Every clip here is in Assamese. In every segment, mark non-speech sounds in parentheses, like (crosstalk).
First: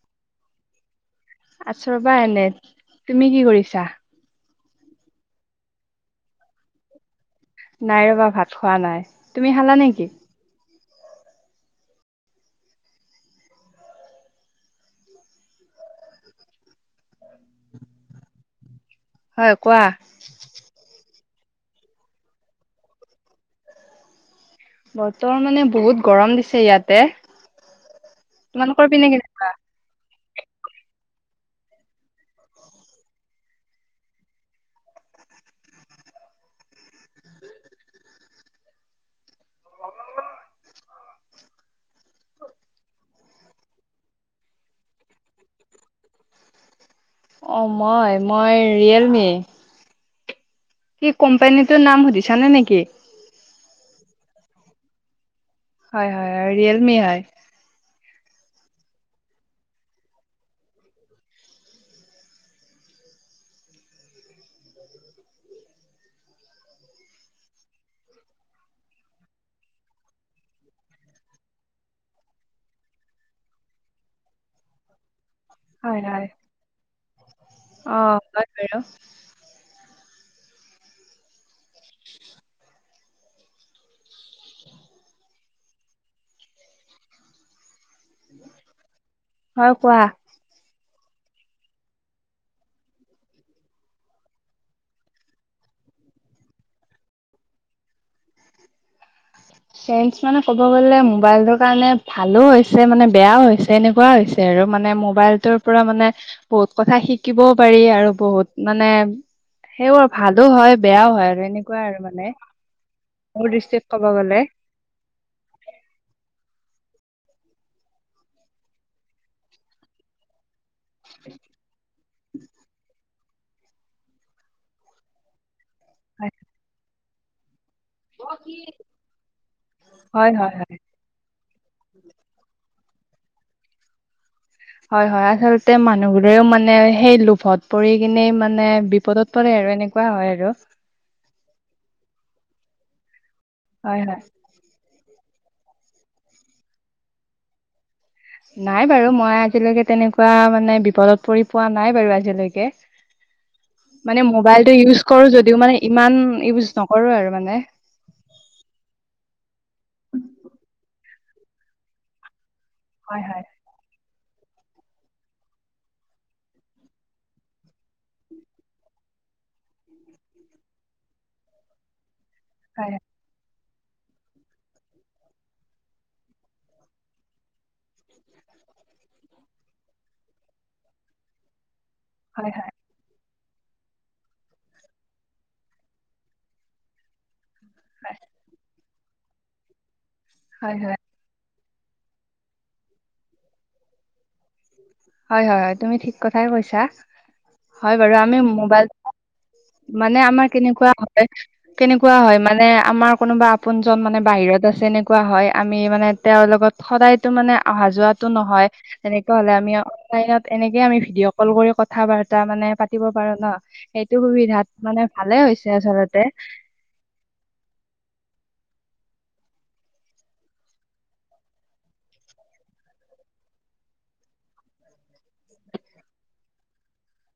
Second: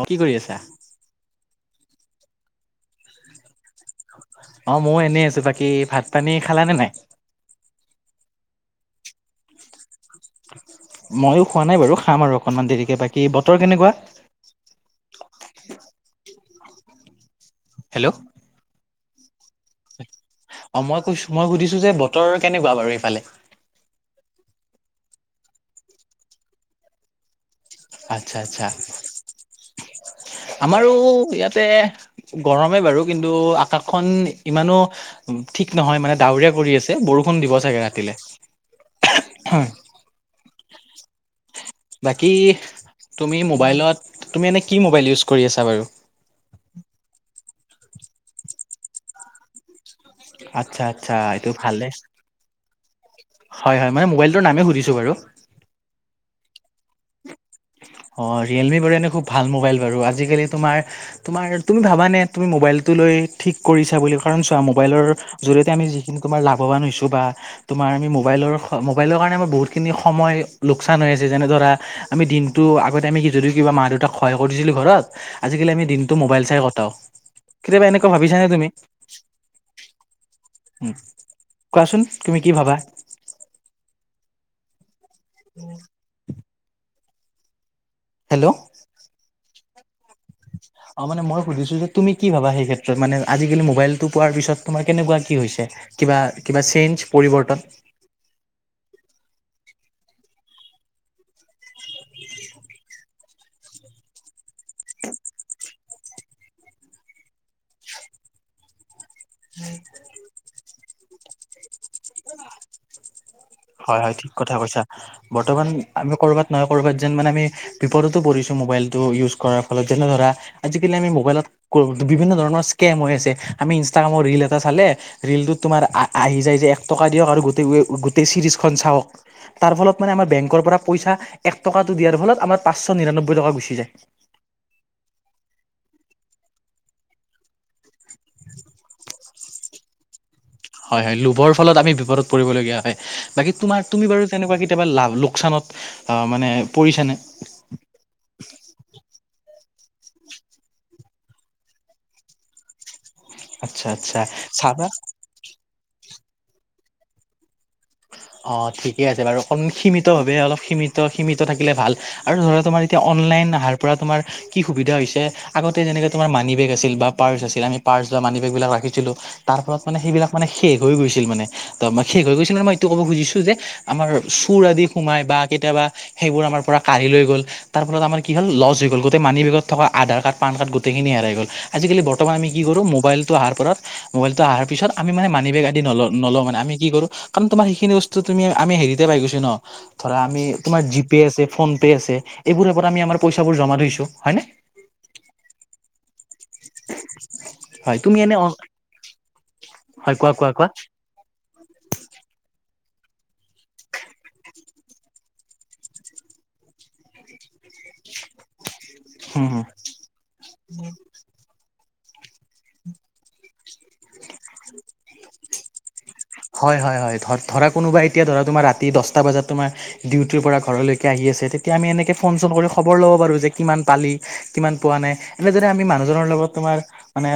অ কি কৰি আছা আচৰবা এনে তুমি কি কৰিছা অ ময় এনেই আছো বাকী ভাত পানী খালাানে নাই নাই ৰবা ভাত খোৱা নাই তুমি হালা নেকি মইো খোৱা নাই বাৰু খাম আৰু অকনমান দেৰিকে বাকী বতৰ কেনেকুৱা হেল্ল' হয় কোৱা অ মই কৈছো মই সুধিছো যে বতৰ কেনেকুৱা বাৰু এইফালে বতৰ মানে বহুত গৰম দিছে ইয়াতে আচ্ছা আচ্ছা তোমালোকৰ পিনে কেনেুৱা আমাৰো ইয়াতে গৰমেই বাৰু কিন্তু আকাশখন ইমানো ঠিক নহয় মানে ডাৱৰীয়া কৰি আছে বৰষুণ দিব চাগে ৰাতিলে হয় বাকী তুমি মোবাইলত তুমি এনে কি মোবাইল ইউজ কৰি আছা বাৰু অ মই মই ৰিয়েলমি আচ্ছা কি আচ্ছা এইটো কোম্পানীটোৰ ভালে নাম সুধিছানে নেকি হয় হয় মানে মবল নামে সুধিছো বাৰু হয় হয় ৰিয়েলমি হয় অ ৰিয়েলমি বাৰু এনে খুব ভাল মোবাইল বাৰু আজালিমাৰমাৰ তুমি ভাবা নে তুি মাইল চ মলৰ জতে আমি যিখিনমাৰ লাভান হৈছো বা তমাৰ আমি মোবাইলৰ মোবাইলৰ কাৰণে আমাৰ বহুতখিনি সময় লোকচান হৈ আছে যেনে ধৰা আমি দিন ত আগতে আমি কি যদি কিবা মা দেউতাক সহায় কৰি দিছিলো ঘৰত আজিকালি আমি হয় দিনটো হয় মোবাইল চাই কটাও, কেতিয়াবা অ এনেকুৱা ভাবিছানে হয় তুমি? বাৰু উম, কোৱাচোন তুমি কি ভাবা? (unintelligible) হেল্ল'। হয় কোৱা। অ', মানে মই সুধিছো যে তুমি কি ভাবা সেই ক্ষেত্ৰত মানে আজিকালি মোবাইলটো পোৱাৰ পিছত তোমাৰ কেনেকুৱা কি হৈছে? কিবা কিবা চেঞ্জ পৰিৱৰ্তন। (unintelligible) চেঞ্চ মানে ক'ব গলে মোবাইলটোৰ কাৰণে ভালো হৈছে মানে বেয়াও হৈছে এনেকুৱা হৈছে। তে আৰু মানে মোবাইলটোৰ পৰা মানে বহুত কথা শিকিবও পাৰি আৰু বহুত মানে সেইব আৰু ভালো হয় বেয়াও হয় আৰু এনেকুৱাই আৰু মানে। মোৰ দৃষ্টিত হয় ক'ব হয় ঠিক গ'লে কথা কৈছা, বৰ্তমান আমি কৰ'বাত নহয় ক'বাত যেন মানে আমি বিপদতো পৰিছো মোবাইলতটো ইউজ কৰাৰ ফলত যেনে ধৰা আজিকালি আমি মোবাইলত বিভিন্ন ধৰণৰ স্কেম হৈ আছে আমি ইনষ্টাগ্ৰামৰ ৰিল এটা চালে ৰিলটোত তোমাৰ হয় আহি যায় যে এক টকা দিয়ক আৰু গোটেই চিৰিজ খ চাওক তাৰ ফলত মানে আমাৰ হয় হয় বেংকৰ হয় পৰা পইচা এক টকাটো দিয়াৰ ফলত আমাৰ পাঁচশ নিৰান্নব্বৈ টকা গুচি যায়। হয় হয়, আচলতে মানুহবোৰেও মানে সেই লোভত পৰি কিনে মানে বিপদত পৰে আৰু। আৰু এনেকুৱা হয় আৰু। হয় হয় লোভৰ ফলত আমি বিপদত পৰিবলগীয়া হয়, বাকী তোমাৰ হয় তুমি হয় বাৰু তেনেকুৱা কেতিয়াবা লাভ লোকচানত মানে পৰিছেনে? নাই বাৰু মই আজিলৈকে তেনেকুৱা মানে বিপদত পৰি পোৱা নাই বাৰু আজিলৈকে। আচ্ছা আচ্ছা মানে মোবাইলটো চাবা ইউজ কৰো যদিও মানে ইমান ইউজ নকৰো আৰু মানে। অ ঠিকে আছে বাৰু অকণমান সীমিত ভাৱে অলপ সীমিত সীমিত থাকিলে ভাল আৰু ধৰা তোমাৰ এতিয়া হয় হয় অনলাইন আহাৰ পৰা তোমাৰ কি সুবিধা হৈছে আগতে যেনেকে তোমাৰ মানি বেগ আছিল বা পাৰ্চ আছিল আমি পাৰ্চ বা মানি বেগবিলাক ৰাখিছিলোঁ। তাৰ ফলত মানে সেইবিলাক মানে শেষ হৈ গৈছিল মানে ত শেষ হৈ গৈছিল ম মই এইটো হয় ক'ব খুজিছো যে আমাৰ চুৰ আদি সোমাই বা কেতিয়াবা সেইবোৰ আমাৰ পৰা কাঢ়ি লৈ গ'ল তাৰ ফলত আমাৰ কি হ'ল লজ হৈ গ' গোটেই মানিেগত থকা আধাৰ কাৰ্ড পান্ গোটেইখিনি হেই গ'ল আজিকালিৰ্তমান আমি হয় কি হয় কৰো মোবাইল ত মোবাইলত অহাৰ পিছত আমি মে মানি বেগ আদি ন নল মে আমি কি কৰো কাৰন তোমাৰ সেইখিনি বস্তু তুমি আমি হেৰিতে পাই গৈছি ন, ধৰা আমি হয় হয় তোমাৰ হয় জিপে' আছে ফোন পে আছে, এইবোৰো পৰা আমি পইচা বোৰ জমা থৈছোঁ, হয়নে? হয় হয় হয় তুমি ঠিক কথাই কৈছা, হয় বাৰু তুমি এনে আমি অ মোবাইল হয় মানে কোৱা আমাৰ কোৱা কোৱা কেনেকুৱা হয়, কেনেকুৱা হয় মানে আমাৰ কোনোবা আপোনজন মানে বাহিৰত আছে এনেকুৱা হয়, আমি মানে তেওঁৰ লগত সদায়তো মানে অহা অহ যোৱাটো নহয় তেনেক হুম হলে হুম। আমি দিনত এনেকে আমি ভিডিঅ' কল কৰি কথা বাৰ্তা মানে পাতিব পাৰো নে। সেই হয় হয় হয় ধৰা কোনোবা এতিয়া ধৰা তোমাৰ ৰাতি দশ টা বজাত তোমাৰ ডিউটিৰ পৰা ঘৰলৈকে আহি আছে, তেতিয়া আমি এনেকৈ ফোন চোন কৰি খবৰ ল'ব পাৰোঁ যে কিমান পালি। কিমান পোৱা নাই এনেদৰে আমি মানুহজনৰ লগত তোমাৰ মানে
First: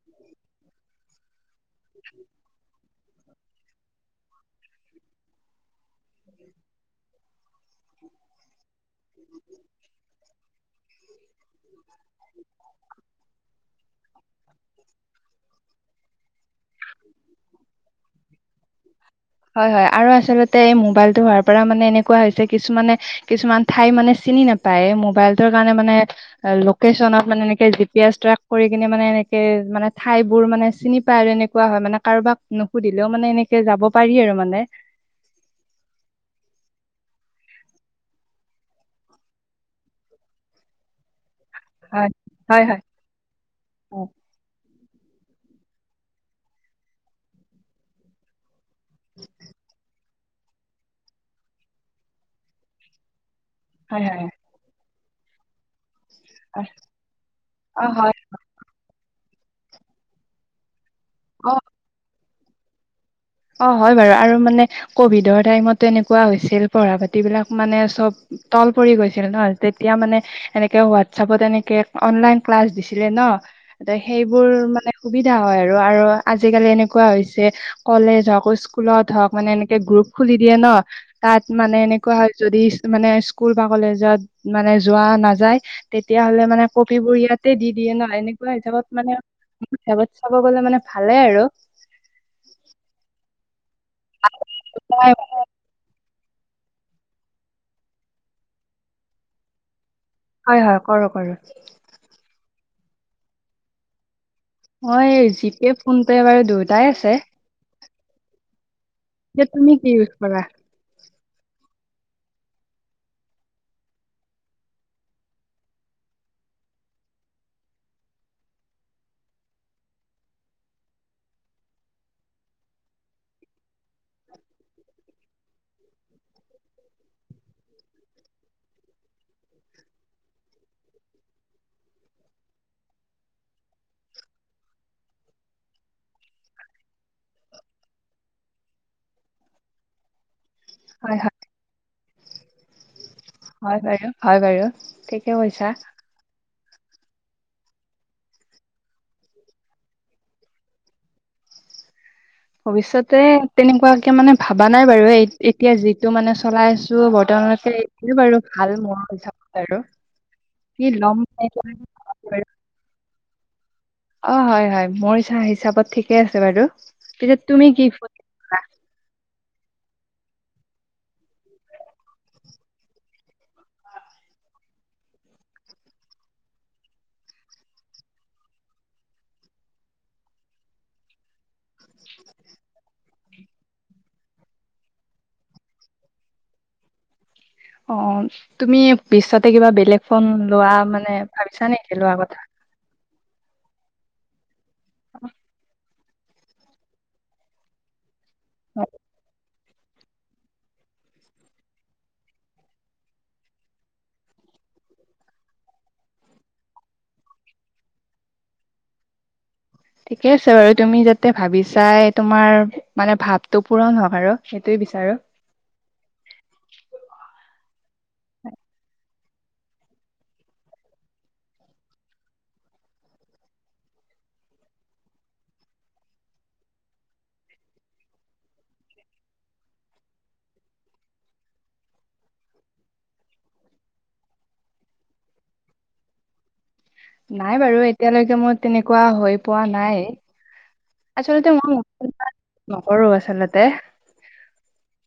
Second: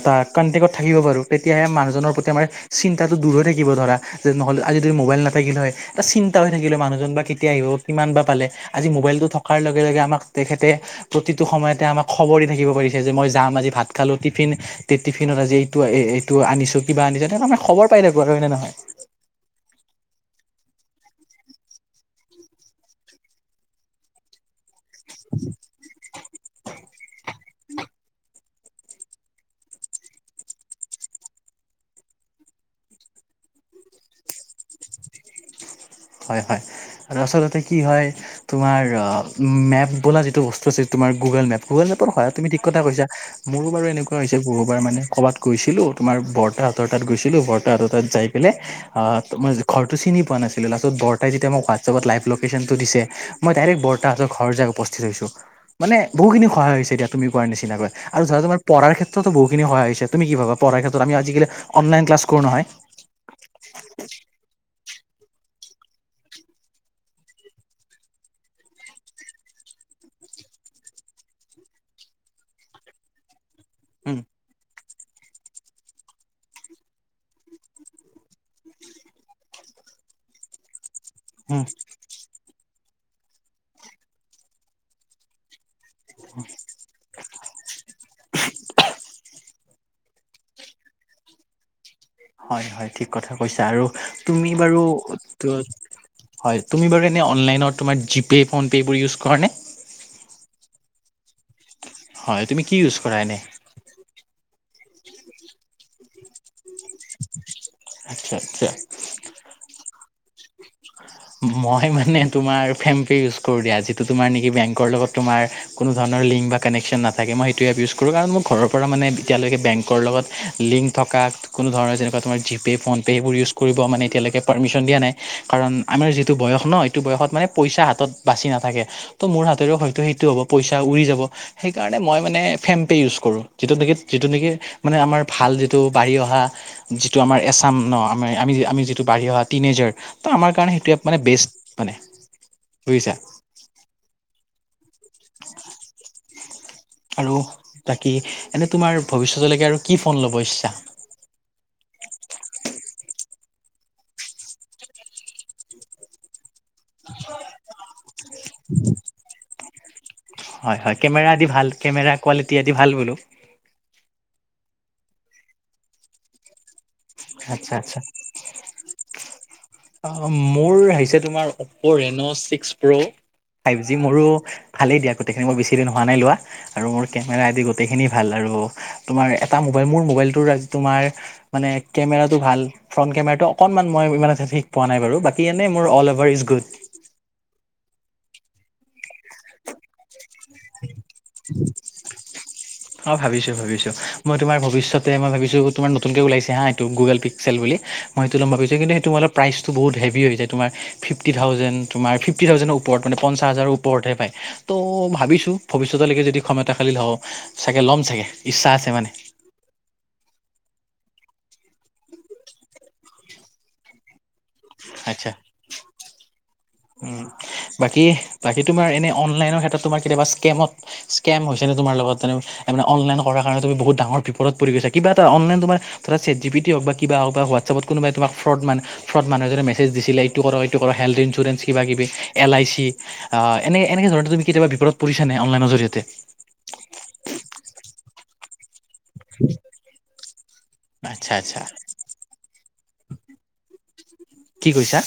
এটা কন্তেকট থাকিব পাৰোঁ। তেতিয়াহে মানুহজনৰ প্ৰতি আমাৰ চিন্তাটো দূৰ হৈ থাকিব ধৰা যে নহ'লে আজি যদি মোবাইল নাথাকিলে হয় এটা চিন্তা হৈ থাকিলে মানুহজন বা কেতিয়া আহিব কিমান বা পে আজি মবাইলতটো থকাৰ লগে লগে আমাক তেখেত তে প্ৰতিটো সময়ত তে আমাক খবৰ দি থাকিব পাৰিছে যে মই যাম আজি ভাত খালো টিফিন টিফিনত আজি এইটো এইটো আনিছো কিবা আনিছে তে আানে খবৰ পাই থাকিব আৰু হয়নে নহয়? হয় হয় আৰু আচলতে এই মোবাইলতটো হোৱাৰ পৰা মানে এনেকুৱা হৈছে কিছুমানে কিছুমান ঠাই মানে চিনি নাপ পায়ে মোবাইলতোৰ কাৰণে মানে লোকেশচনত মানে এনেক জি পি এচ ট্ৰেক কৰি কিনে মানে এনেকে মানে ঠাই বোৰ মানে চিন পায় আৰু এনে কোৱা হয় মানে কাৰোবাক নুসুধিলেও মানে এনেকে যাব পাৰি আৰু মানে। হয় হয় আৰু আচলতে কি হয় তোমাৰ মেপ বোলা যিটো বস্তু আছে তোমাৰ গুগল মেপ গুগল মেপৰ হয়, সহ তুমি হয়, ঠিক হয়। কথা কৈছ মোৰো বু অ, এনেুৱা হৈছে। বাৰ মানে ক'বাত গৈছিলো তোমাৰ বৰ্তাহ হতৰ তাত গৈছিলো বৰ্ত হতৰ তাত যাই পেলাই। অঁ তোমাৰ ঘৰটো চিনি পোৱা নাছিলোঁ লস্তত বৰ্তায়ে যেতিয়া মোক ৱাটছএপত লাইভ লোকেশ্যন টো দিছে। মই ডাইৰেক্ট হয়, হয়, হয়। বৰ্তাহঁতৰ ঘৰ যাই উপস্থিত হৈছোঁ মানে। বহুখিনি সায় হৈছেতিয়া তুমি ক অ', নিচিনাকৈ হয়। আৰু ধৰা তোমাৰ পঢ়াৰ ক্ষেততো বহুখিনি সায় হৈছে তুমি কি পঢ়াৰ ক্ষেতত। আমি আজিকালি অ', অনলাইন ক্লাছ কৰো নহয়। অ হয় বাৰু আৰু মানে। কভিডৰ টাইমত তেনেকুৱা হৈছিল পঢ়া পাতিবিলাক মানে চব তল পৰি গৈছিল নহয় তেতিয়া। মানে এনেকে হোৱাটছএপত এনেকে অনলাইন ক্লাছ দিছিলে ন। ত সেইবোৰ মানে সুবিধা হয় আৰু আৰু আজিকালি এনেকুৱা হৈছে। কলেজ হওক স্কুলত হওঁক মানে এনেকে গ্ৰুপ খুলি দিয়ে ন তাত উম, মানে এনেকুৱা হয় যদি। মানে স্কুল বা কলেজত মানে যোৱা নাযায়। তেতিয়াাহ'লে মানে কপিবোৰ ইয়াতে দি দিয়ে ন এনেকুৱা হিচাপত মানে। সেবত চাব গলে মানে ভালে আৰু। হয় হয় ঠিক কথা কৈছা আৰু তুমি বাৰু। হয় হয় তুমি বাৰু এনে অনলাইনত জিপে ফোনপে এইবোৰ ইউজ কৰা নে। হয় হয় কৰো কৰো। হয় তুমি কি ইউজ কৰা এনে। মই এই জিপে ফোন পে বাৰু দুয়োটাই আছে। আচ্ছা আচ্ছা। বলা। মই মানে তোমাৰ ফেমপে ইউজ কৰোঁ দিয়া যিটো তোমাৰ নিকি বেংকৰ লগত তোমাৰ কোনো ধৰণৰ লিংক। বা কানেকশ্যন নাথাকে, মই সেইটো এপ্ ইউজ কৰোঁ। কাৰণ মোৰ ঘৰৰ পৰা মানে, এতিয়ালৈকে বেংকৰ লগত লিংক থকাত। কোনো ধৰণৰ যেনেকা তোমাৰ জি পে, ' ফোনপে, এইবোৰ ইউজ কৰিব মানে এতিয়ালৈকে পাৰ্মিচন দিয়া নাই। কাৰণ আমাৰ যিটো বয়স ন? সেইটো বয়সত মানে পইচা হাতত বাছি নাথাকে। ত' মোৰ হাততেৰেও হয়টো সেইটো হ'ব পইচা উৰি যাব সেইকাৰণে মই মানে ফেন পে ইউজ কৰোঁ। যিটো নেকি, যিটো নেকি মানে আমাৰ ভাল যিটো বাঢ়ি অহা যিটো আমাৰ এছাম ন? আমি আমি যিটো বাঢ়ি অহা টিনেজাৰ, ত আমাৰ কাৰণে এটো এপ মানে হয় হয় বেষ্ট মানে বুজিছা। হয় বাৰু হয় বাৰু ঠিকে কৈছা, আৰু বাকী এনে তোমাৰ ভৱিষ্যতলৈকে আৰু কি ফোন ল'ব ইচ্ছা। ভৱিষ্যতে তেনেকুৱাকে মানে ভাবা নাই বাৰু, এতিয়া যিটো মানে চলাই আছো বৰ্তমান। এইটোৱে বাৰু, ভাল মোৰ হিচাপত আৰু হয়', কি হয়', ল'ম কেমেৰা আদি সেইটো ভাল ভাবা কেমেৰা নাই বাৰু। কোৱালিটি আদি ভাল বোলো। অ', হয়', হয়', মোৰ হিচা হিচাপত ঠিকে আছে বাৰু, কিন্তু তুমি আচ্ছা কি ফোন ললা। অ', মোৰ আহিছে তোমাৰ Oppo Reno six pro. Five G মোৰো, ভালেই দিয়া গোটেইখিনি মোৰ বেছি দিন হোৱা নাই লোৱা আৰু মোৰ কেমেৰা আদি গোটেইখিনি ভাল। আৰু, অ', তোমাৰ এটা মোবাইল মোৰ মবাইল টোৰ তোমাৰ মানে কেমেৰাটো ভাল। ফ্ৰন্ কেমেৰাটো অকণমান মই ইমান এটা ঠিক পোৱা নাই বাৰু, বাকী এনেই মোৰ অল অভাৰ ইচ গুড। অ', তুমি বিচাৰাটো কিবা বেলেগ। ফোন লোৱা মানে ভাবিছা নেকি লোৱা কথা। অ ভাবিছো ভাবিছো মই তোমাৰ ভৱিষ্যতে, মই ভাবিছোঁ তোমাৰ নতুনকে ওলাইছে হা এইটো গুগল পিক্সেল বুলি। মই সেইটো লম ভাবিছোঁ কিন্ত সেইটো মানে প্ৰাইচ বহুত হেভি হৈ যায়। তোমাৰ ফিফটি থাউজেন্ড, তোমাৰ ফিফটি থাউজেন্ডৰ ওপৰত মানে পঞ্চাছ হাজাৰৰ ওপৰতে পায়। ত ভাবিছোঁ। ভৱিষ্যতলৈকে যদি ক্ষমতাশালী হওঁ চাগে ল'ম চাগে ইচ্ছা আছে মানে। ঠিকে আছে বাৰু, তুমি যাতে ভাবি চাই তোমাৰ মানে ভাৱটো পূৰণ হওঁক আৰু, সেইটোৱে বিচাৰো। উ', বাকী বাকী তোমাৰ এনে অনলাইনৰ ক্ষেত্ৰত তোমাৰ কেনেকুৱা, ইচকেমত ইচ্কেম হৈছে নে? তোমাৰ লগত অনলাইন কৰাৰ কাৰণে তুমি বহুত ডাঙৰ বিপদত পৰি গৈছা। কিবা এটা অনলাইন তোমাৰ ধৰা চাত জি পি টিয়ে হওঁক বা কিবা হওঁক বা হোৱাটছআপত কোনোবাই তোমাক ফ্ৰড মানে মানুহ এজনে মেছেজ দিছিলে। এইটো কৰক এইটো কৰক হেল্থ ইঞ্চুৰেঞ্চ কিবা কিবি এল আই চি আ এনে এনে ধৰণে তুমি কেতিয়াবা বিপদত পৰিছা নে? অনলাইনৰ জৰিয়তে। নাই বাৰু এতিয়ালৈকে মোৰ তেনেকুৱা হৈ পোৱা নাই। আচ্ছা আচলতে আচ্ছা মই (unintelligible) নকৰো আচলতে। কি কৈছা?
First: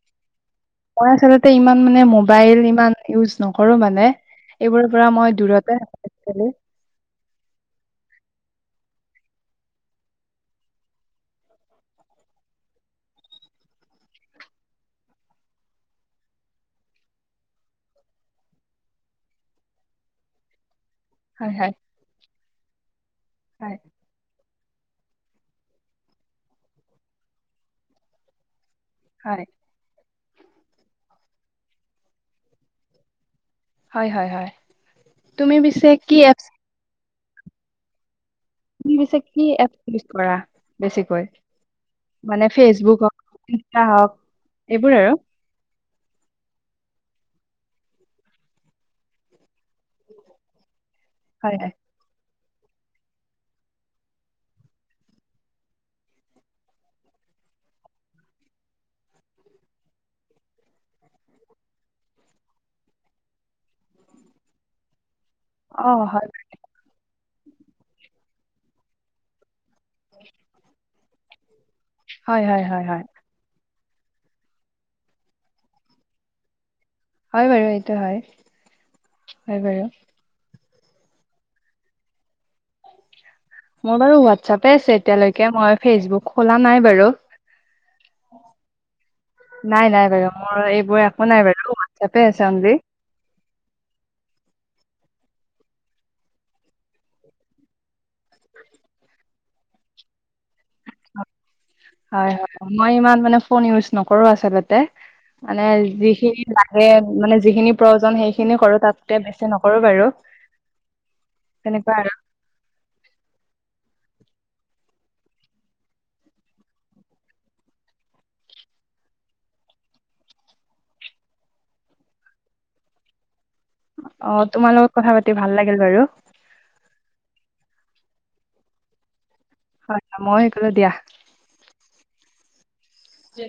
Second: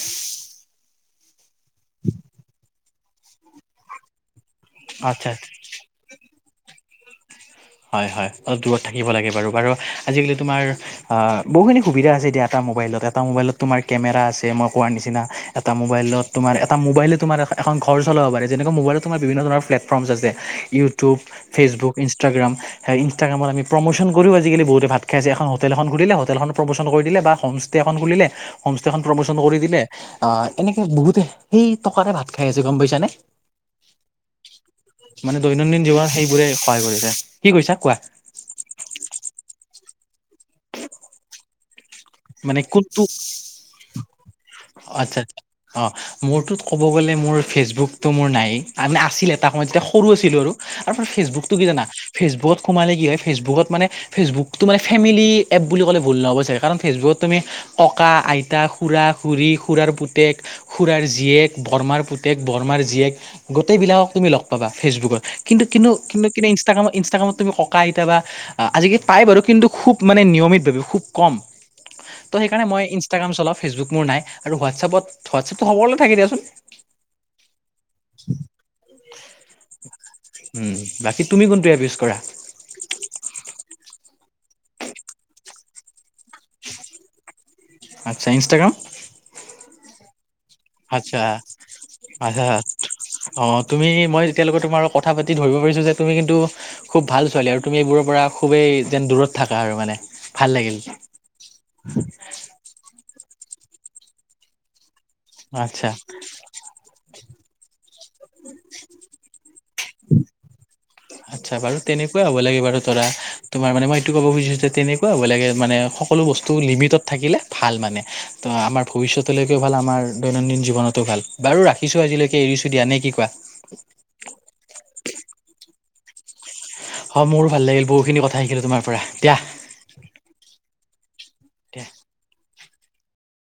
মই আচলতে ইমান মানে মোবাইল ইমান ইউজ নকৰো মানে। এইবোৰৰ পৰা আচ্ছা মই দূৰতে থাকো একচুৱেলি। হয়, হয় অলপ দূৰত থাকিব লাগে বাৰু। বাৰু আজিকালি তোমাৰ অ' বহুখিনি সুবিধা আছে। দিয়া তা মোবাইলত। এটা মোবাইলত তোমাৰ কেমেৰা আছে মই কোৱাৰ নিচিনা। এটা মোবাইলত তোমাৰ এটা মোবাইলে তোমাৰ এখন ঘৰ চলাব পাৰে। যেনেকুৱা মোবাইলত তোমাৰ বিভিন্ন ধৰণৰ প্লেটফৰ্মচ আছে ইউ টিউব, হয় হয় ফেচবুক, ইনষ্টাগ্ৰাম হা ইনষ্টাগ্ৰামত আমি হয় প্ৰমোচন কৰো আজিকালি বহুতে ভাত খাই আছে। এখন হোটেল এখন খুলিলে হোটেলখন প্ৰমোচন কৰি দিলে বা হোমষ্টে এখন খুলিলে হোমষ্টেখন হয় প্ৰমোচন কৰি দিলে। আহ এনেকে বহুতে সেই টকাৰে ভাত খাই আছে গ'ম পাইছান? হয় হয় হয় মানে তুমি দৈনন্দিন পিছে জীৱনত কি এপছ সেইবোৰে সহায় কৰিছে। কি কৈছা কোৱা? তুমি পিছে (unintelligible) কৰা বেছিকৈ? মানে ফেচবুক কোনটো হওক ইনষ্টা হওক এইবোৰ আৰু আচ্ছা, অ' মোৰটোত ক'ব গ'লে মোৰ ফেচবুকটো মোৰ নাই। আছিলে এটা সময়ত যেতিয়া সৰু আছিলো আৰু। তাৰপৰা ফেচবুকটো হয় কি হয় জানা ফেচবুক সোমালে কি হয়। ফেচবুকত মানে ফেচবুকটো মানে ফেমিলি এপ বুলি ক'লে ভুল নহ'ব চাগে। কাৰণ ফেচবুকত তুমি ককা, আইতা, খুৰা খুৰী খুৰাৰ পুতেক, খুৰাৰ জীয়েক বৰ মাৰ পুতেক বৰমাৰ জীয়েক গোটেইবিলাকক তুমি লগ পাবা ফেচবুকত। অ হয় কিন্তু-কিন্তু-কিন্তু-কিন্তু ইনষ্টাগ্ৰামত ইনষ্টাগ্ৰামত তুমি ককা আইতা আজি পাই বাৰু। কিন্তু খুব মানে নিয়মিত ভাবে খুব কম। ত' হয় হয় সেইকাৰণে মই হয় হয় ইনষ্টাগ্ৰাম চলাও। ফেচবুক মোৰ নাই আৰু হোৱাটছএপত হোৱাটছএপতটো সকলোৰে থাকে দিয়াচোন। হয়, হয়, হয় এইটো হয়, হয় বাৰু। উম, বাকী তুমি কোনটো এপ ইউজ কৰা? মোৰ বাৰু হোৱাটছাপে আছে এতিয়ালৈকে মই ফেচবুক খোলা নাই বাৰু। আচ্ছা, ইনষ্টাগ্ৰাম? নাই নাই বাৰু। মোৰ এইবোৰ আচ্ছা, একো নাই বাৰু হোৱাটছআপে আছে আচ্ছা অনলি অ' তুমি মই এতিয়ালৈকে তোমাৰ কথা পাতি ধৰিব পাৰিছো যে তুমি কিন্তু খুব ভাল ছোৱালী আৰু তুমি এইবোৰৰ পৰা খুবেই যেন দূৰত থাকা আৰু মানে ভাল লাগিল। হয়, হয় মই ইমান মানে ফোন ইউজ নকৰো আচলতে। মানে আচ্ছা যিখিনি লাগে মানে যিখিনি প্ৰয়োজন সেইখিনি কৰো তাতকে বেছি নকৰো বাৰু। আচ্ছা বাৰু তেনেকুৱা আৰু তেনেকুৱাই হ'ব লাগে বাৰু ধৰা তোমাৰ মানে মই ক'ব খুজিছো যে তেনেকুৱা বেলেগে মানে সকলো বস্তু লিমিটত থাকিলে ভাল মানে। ত' আমাৰ ভ পিছৰতোলৈকেও ভাল আমাৰ দৈনন্দিন জীৱনতো ভাল। বাৰু ৰাখিছো আজিলৈকে এৰিছো দিয়া নে কি কোৱা? অ', তোমাৰ লগত কথা পাতি ভাল লাগিল বাৰু। হয়। মোৰো ভাল লাগিল বহুখিনি কথা শিকিলো তোমাৰ পৰা। দিয়া হয়, মইয়ো শিকিলো দিয়া। দিয়া